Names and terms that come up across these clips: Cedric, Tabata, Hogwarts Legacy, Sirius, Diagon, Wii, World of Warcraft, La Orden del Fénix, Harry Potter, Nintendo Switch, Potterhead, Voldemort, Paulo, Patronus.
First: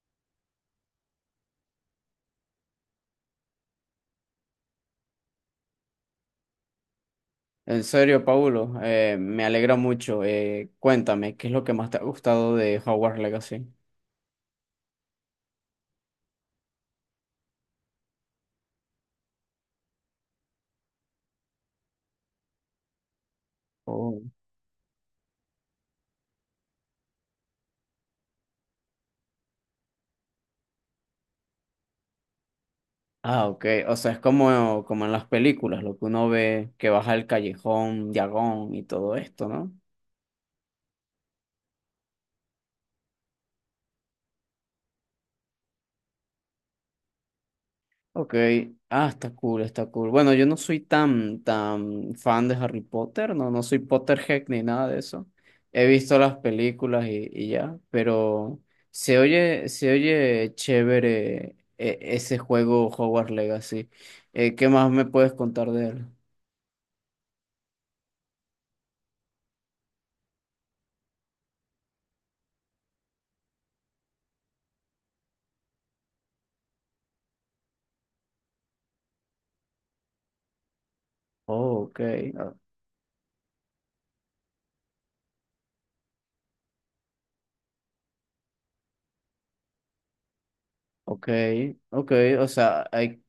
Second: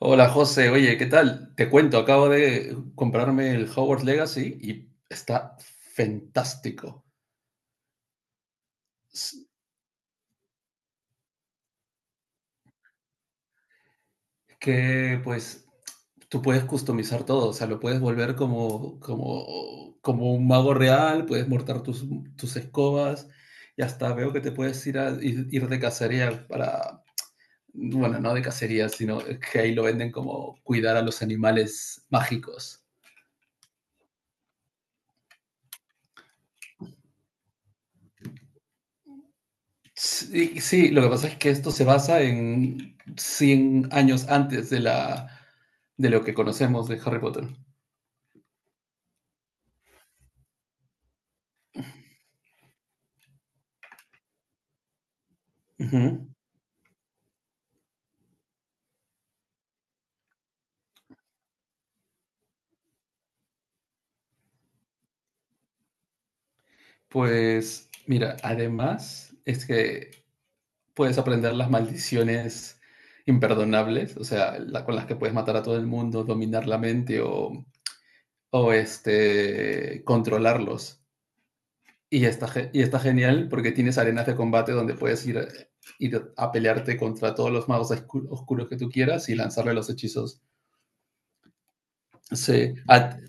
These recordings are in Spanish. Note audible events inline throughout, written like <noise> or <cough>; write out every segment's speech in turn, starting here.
Hola José, oye, ¿qué tal? Te cuento, acabo de comprarme el Hogwarts Legacy y está fantástico. En serio, Paulo, Es me alegra mucho. Cuéntame, ¿qué es lo que más te ha gustado de Hogwarts Legacy? que pues Tú puedes customizar todo, o sea, lo puedes volver como un mago real, puedes mortar tus escobas y hasta Oh. veo que te puedes ir de cacería bueno, no de cacería, sino que ahí lo venden como cuidar a los animales mágicos. Ah, ok. O sea, es como en las películas, lo que uno ve que baja el callejón, Diagon y todo esto, ¿no? Sí, sí, lo que pasa es que esto se basa en 100 años antes de lo que conocemos de Harry Potter. Ok, ah, está cool, está cool. Bueno, yo no soy tan, tan fan de Harry Potter, no, no soy Potterhead ni nada de eso. He visto Ujú. las películas y ya, pero se oye chévere, ese juego Hogwarts Legacy. ¿Qué más me puedes contar de él? Pues mira, además es que puedes aprender las maldiciones imperdonables, o sea, con las que puedes matar a todo el mundo, dominar la mente o controlarlos. Oh, ok, Y está, ah, y está genial porque tienes arenas de combate donde puedes ir a pelearte contra todos los magos oscuros que tú quieras y lanzarle los hechizos. ok, ok, o Sí, sea, ah, hay,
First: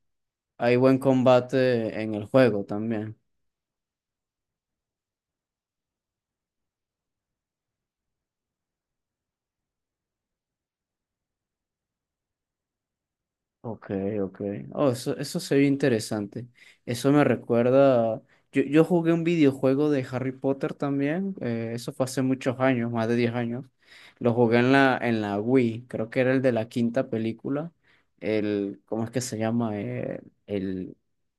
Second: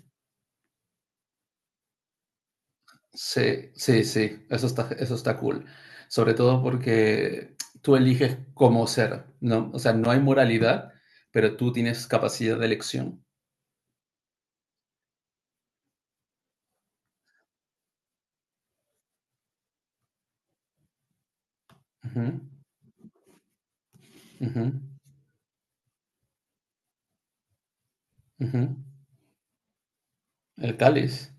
hay buen combate en el juego también. sí, eso está cool. Sobre todo porque tú eliges cómo ser, ¿no? O sea, no hay moralidad, pero tú tienes capacidad de elección. Ok, ok. Oh, eso se ve interesante. Eso me recuerda. Yo jugué un videojuego de Harry Potter también. Eso fue hace Ujú, muchos años, más de 10 años. Lo jugué en ujú, la, en la Wii. Creo que era el de la quinta película. ujú. ¿Cómo es que se llama? El El, cáliz,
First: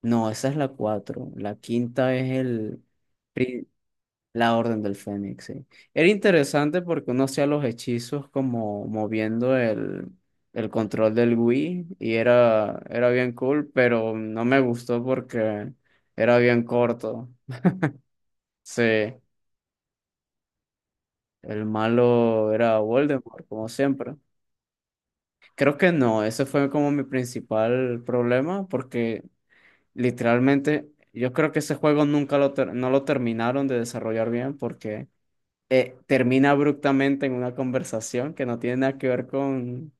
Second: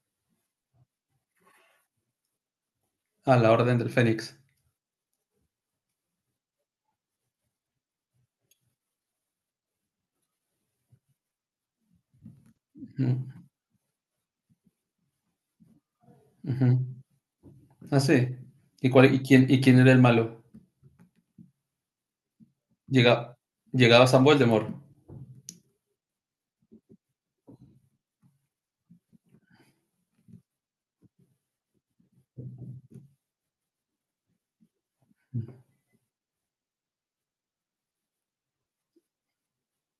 no, esa es la 4. La quinta es el. a la orden del Fénix. La Orden del Fénix, sí. Era interesante porque uno hacía los hechizos como moviendo el control del Wii y era, Ujú, era bien cool, pero no me gustó porque era bien ujú. corto. Ah, sí. ¿Y, Sí, cuál, y, quién, ¿Y quién era el malo? el malo era Llega, Voldemort, como Llegaba siempre. San Voldemort. Creo que no, ese fue como mi principal problema porque literalmente yo creo que ese juego nunca no lo terminaron de desarrollar bien porque. Termina abruptamente en una conversación que no tiene nada que ver con,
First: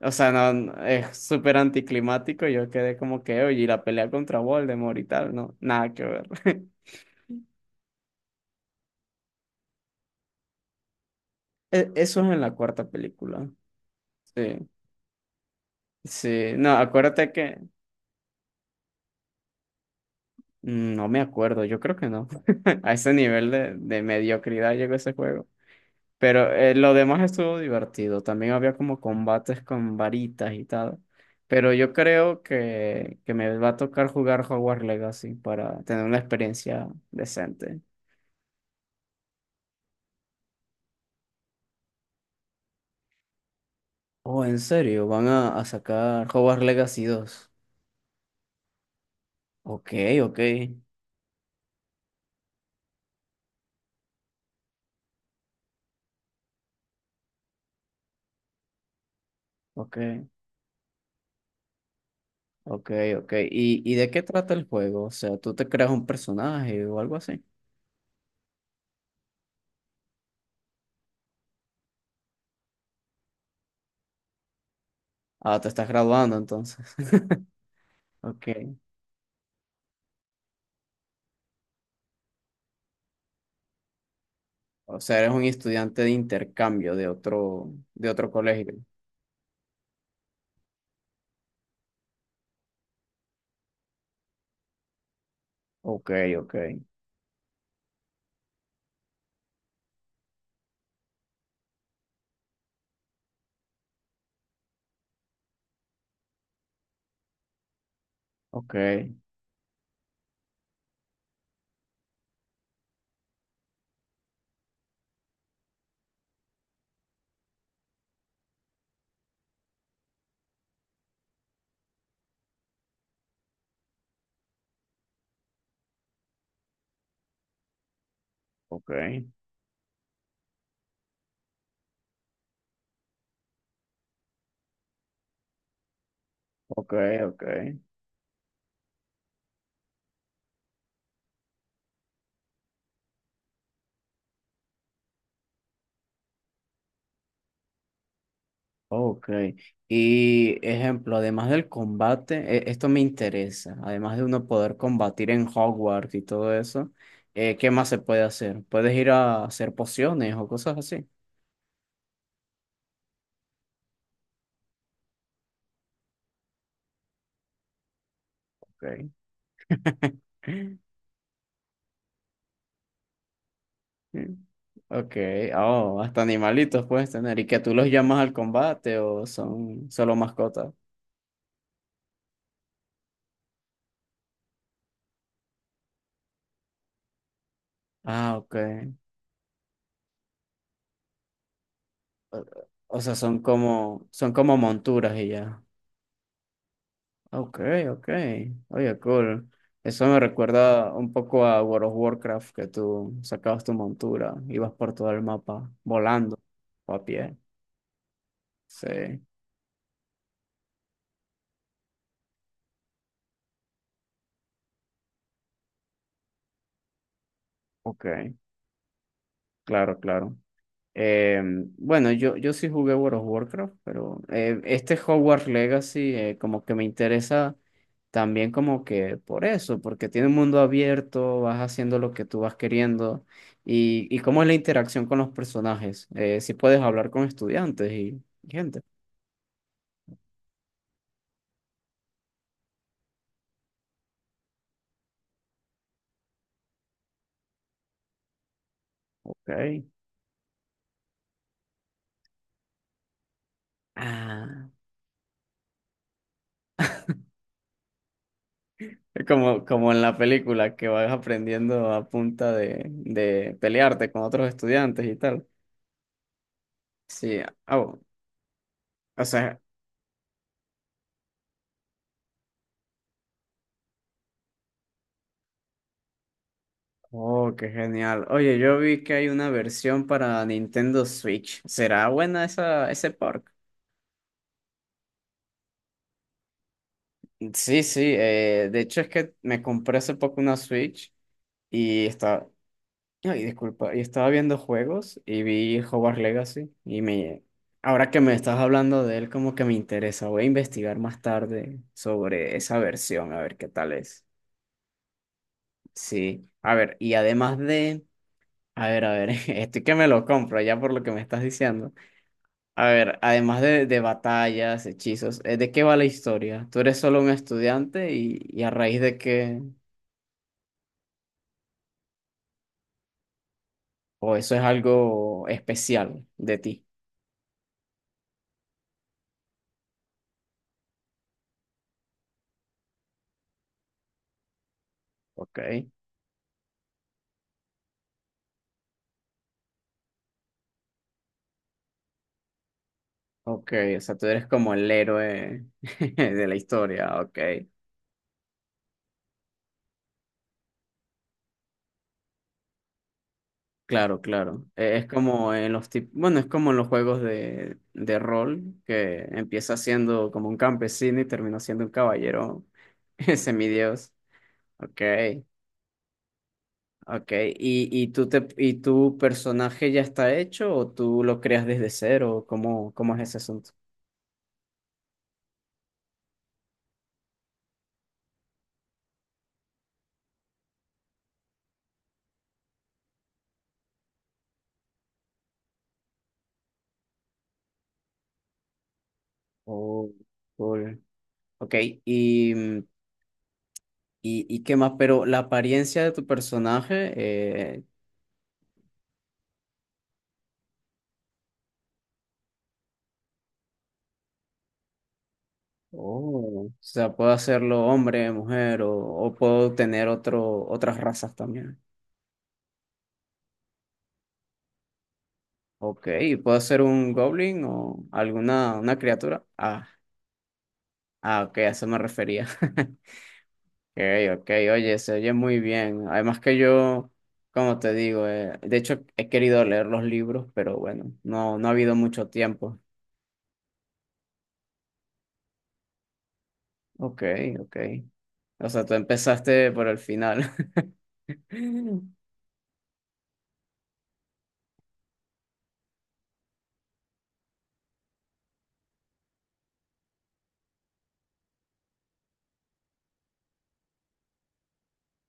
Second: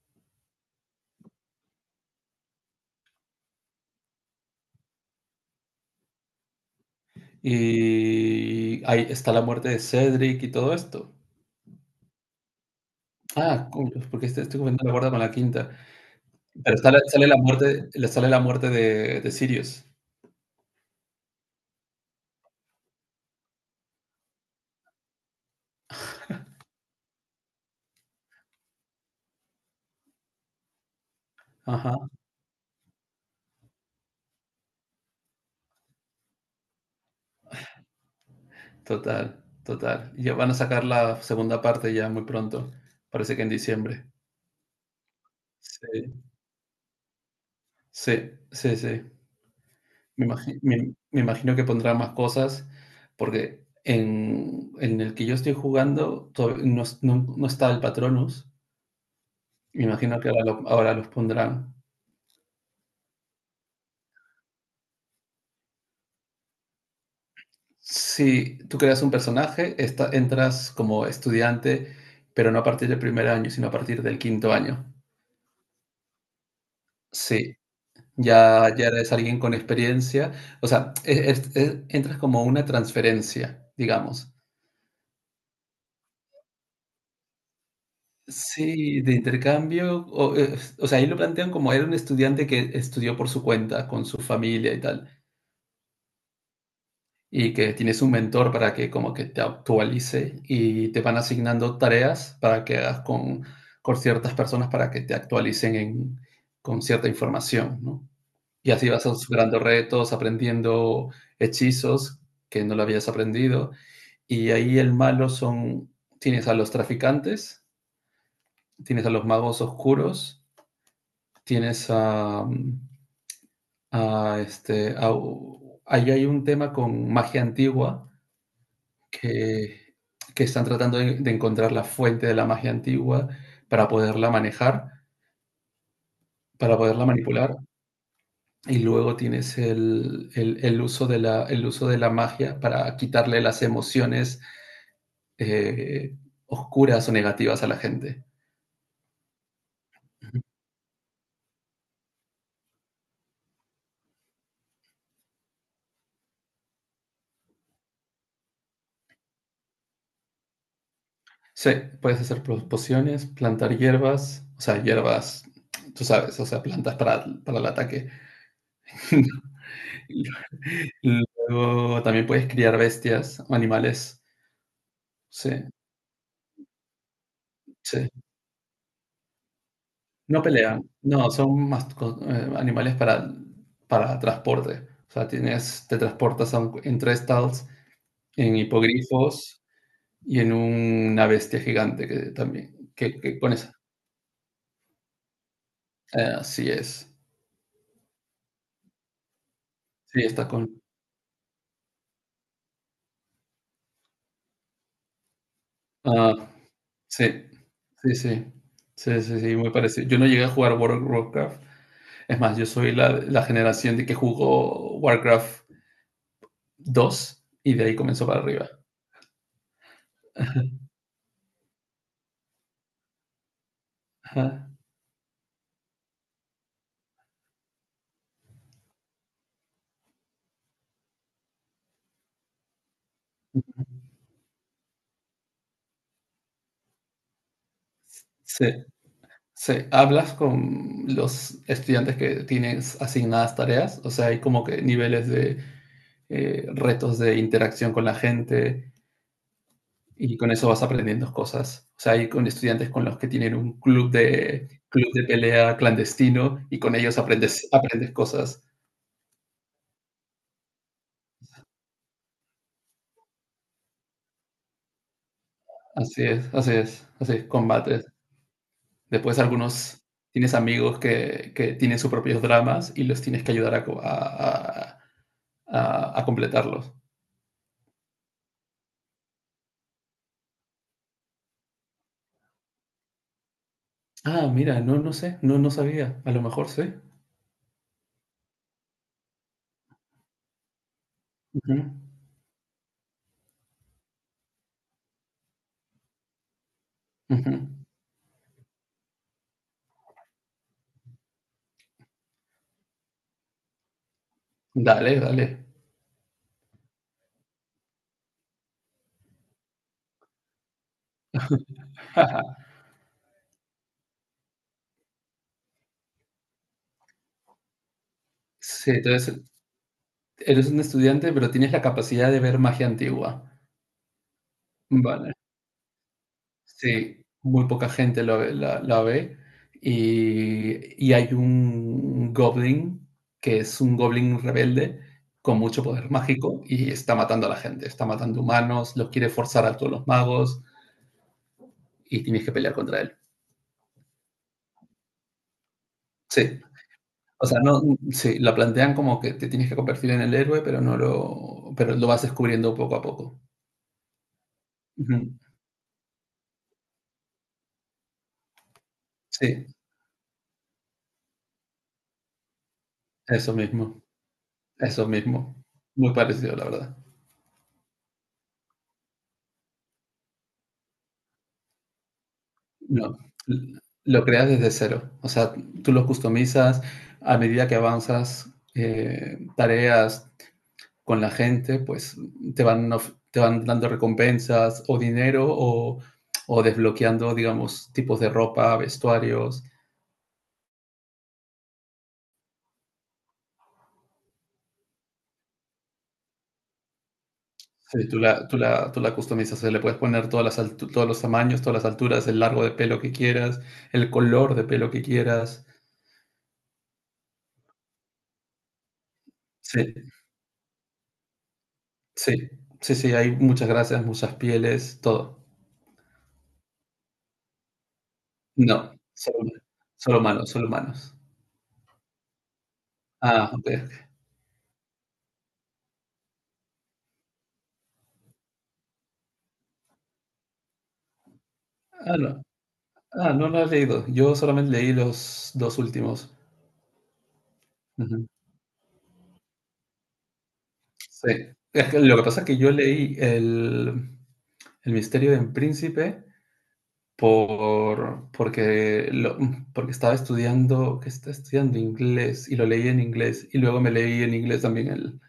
o sea, es súper anticlimático. Yo quedé como que, oye, y la pelea contra Voldemort y tal, no, nada que ver. <laughs> Y ahí está la muerte de Cedric y todo esto. Eso es en la cuarta película. Ah, cool, porque Sí, estoy comentando la cuarta con la quinta. sí, no, Pero sale, sale acuérdate la que, muerte, le sale la muerte de Sirius. No me acuerdo. Yo creo que no. <laughs> A ese nivel de mediocridad llegó ese juego. Pero lo demás estuvo divertido. También había como combates con varitas y tal. Pero yo Ajá, creo que me va a tocar jugar Hogwarts Legacy para tener una experiencia decente. total, total. Y ya van a sacar la segunda parte ya muy pronto. Parece que en diciembre. Oh, en serio, van a Sí, sacar Hogwarts Legacy 2. sí, sí, sí. Ok, Me ok, imagi- me- me imagino que pondrá más cosas porque en el que yo estoy jugando todavía no, no, no está el Patronus. Me ok, imagino que ahora, ahora los pondrán. ok, ok. ¿Y de qué trata el juego? O sea, ¿tú te creas un personaje o algo así? Si tú creas un personaje, entras como estudiante, pero no a partir del primer año, sino a partir del quinto año. Ah, te estás graduando entonces. <laughs> Sí, Ok. ya eres alguien con experiencia. O sea, entras como una transferencia, digamos. O sea, eres un estudiante de intercambio de otro colegio. Sí, de intercambio. O sea, ahí lo plantean como era un estudiante que estudió por su cuenta, con su familia y tal, Ok, ok, y que tienes un mentor para que como que te actualice y te van asignando tareas para que hagas con ciertas personas para que te actualicen con cierta información, ¿no? Y ok, así vas superando retos, aprendiendo hechizos que no lo habías aprendido. Y ahí el malo son, tienes a los traficantes, tienes a los magos oscuros, tienes a ahí hay un tema con magia antigua ok, que, que están tratando de encontrar la fuente de la magia antigua para poderla manejar, para ok, poderla ok, manipular. Y luego tienes el uso de la, el uso de la magia para quitarle las emociones eh, oscuras o negativas a la gente. ok. Y ejemplo, además del combate, esto me interesa, además de uno poder combatir en Hogwarts y todo eso, ¿qué más se puede hacer? ¿Puedes ir a hacer pociones o cosas así? Sí, puedes hacer pociones, plantar hierbas, o sea, hierbas, tú sabes, o sea, plantas para el ataque. Ok. <laughs> <laughs> Luego también puedes criar bestias o animales. Ok, Sí, oh, hasta animalitos puedes tener y que tú los sí. llamas al combate o son solo No mascotas. pelean, no, son más animales para transporte. O sea, tienes, te transportas a entre estados Ah, ok. en hipogrifos y en una bestia gigante que O también, o sea, que son pones. como, son como monturas y ya. Ah, así es. Okay, okay, oye, cool. Eso me Sí, está con... recuerda un poco a World of Warcraft, que tú sacabas tu montura, ibas por todo el mapa Ah, volando o a pie. sí, sí. Sí, Sí, muy parecido. Yo no llegué a jugar World of Warcraft. Es más, yo soy la generación de que jugó Warcraft 2 y de ahí comenzó okay, para arriba. claro, claro. <laughs> Eh, bueno, yo sí jugué World of Warcraft, pero Ajá. este Hogwarts Legacy, como que me interesa también como que por eso, porque tiene un mundo abierto, vas haciendo lo que tú vas queriendo y cómo es la interacción con los personajes. Si puedes hablar con estudiantes y Sí, gente. sí. ¿Hablas con los estudiantes que tienes asignadas tareas? O sea, hay como que niveles de retos de interacción con la gente Ok. y con eso vas aprendiendo cosas. O sea, hay con estudiantes con los que tienen un Ah, club de pelea clandestino y con ellos aprendes, aprendes cosas. es como en la película que vas aprendiendo a punta de pelearte con otros estudiantes y tal. Así es, así es, así Sí, es, ah, combates. o Después sea, algunos tienes amigos que tienen sus propios dramas y los tienes que ayudar a completarlos. oh, qué genial. Oye, yo vi que hay una versión para Nintendo Switch. ¿Será buena esa, ese park? Ah, mira, no, no sé, no, no sabía. A lo mejor sí. Sí, sí. De hecho, es que me compré hace poco una Switch Ujú, y estaba. Ay, disculpa. Y estaba viendo juegos y vi Hogwarts Legacy. Y me. ujú. Ahora que me estás hablando de él, como que me interesa. Voy a investigar más tarde sobre esa versión, a ver qué tal es. Dale, dale. Sí. A ver, y además de. A ver, a ver. <laughs> Estoy que me lo compro ya por lo que me estás diciendo. <laughs> A ver, además de batallas, hechizos, ¿de qué va la historia? ¿Tú eres solo un estudiante y a Sí, raíz de entonces qué? eres un estudiante, pero tienes la capacidad de ver magia antigua. O eso es Vale. algo especial de ti. Sí, muy poca gente la ve. Y hay un goblin que es un goblin rebelde Ok, con mucho poder mágico y está matando a la gente, está matando humanos, los quiere forzar a todos los magos y tienes que pelear contra él. ok, o sea, tú eres como el héroe <laughs> de la Sí, historia, ok. o sea, no, sí, la plantean como que te tienes que convertir en el héroe, pero no lo, pero lo vas descubriendo poco a poco. Claro, claro. Es Ujú. como en los tip- bueno, es como en los juegos de rol, que Sí, empieza siendo como un campesino y termina siendo un caballero <laughs> eso mismo, semidios. Ok. eso mismo. Muy parecido, la verdad. Ok, y tu personaje ya está hecho o tú lo creas desde cero? ¿Cómo No, es ese asunto? Lo creas desde cero. O sea, tú lo customizas a medida que avanzas tareas con la gente, pues te te van dando recompensas o dinero o desbloqueando, digamos, tipos de ropa, vestuarios. Oh, cool. Ok, y, mm, y qué más, pero la apariencia de tu personaje, eh, Sí, tú la customizas, o sea, le puedes poner todos los tamaños, todas las alturas, el largo de pelo que quieras, el color de pelo que quieras. oh. O sea, puedo hacerlo hombre, mujer o puedo Sí, tener otras razas también. sí, sí, hay muchas gracias, muchas pieles, todo. Ok, ¿y puedo ser un goblin o alguna No, una criatura? Ah, solo humanos, solo humanos. Ok, a eso me refería. <laughs> Ah, okey. Okay, ok, oye, se oye muy bien. Además que yo, como te digo, de hecho he querido leer los libros, pero bueno, no, no ha habido Ah, mucho no. tiempo. Ah, no lo has leído. Yo solamente leí los 2 últimos. Ok, ok. Ujú. O sea, tú empezaste por el final. Sí. Es que lo <laughs> que pasa es que yo leí el misterio del príncipe porque lo porque estaba estudiando que estaba estudiando inglés y lo leí en inglés, y luego me leí en inglés también el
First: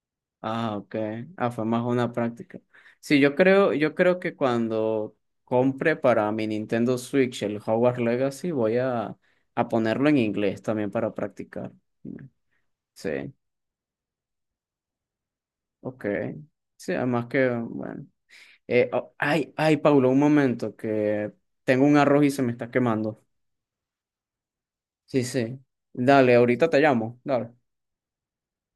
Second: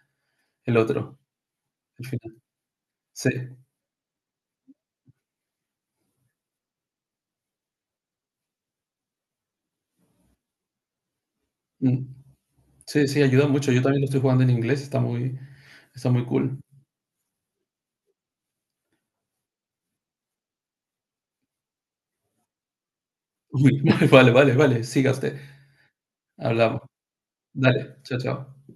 Ah, el ok. otro, Ah, fue más el una final. práctica. Sí, Sí, yo creo que cuando compre para mi Nintendo Switch el Hogwarts Legacy, voy a ponerlo en inglés también para practicar. mm. Sí, sí, Sí, ayuda mucho. Yo también lo estoy jugando en inglés, ok. está muy cool. Sí, además que, bueno. Oh, ay, ay, Paulo, un momento, que tengo un arroz y se me está quemando. Uy, <laughs> Vale, vale, vale, siga Sí, usted. sí. Dale, ahorita te Hablamos. llamo. Dale. Dale, chao, chao.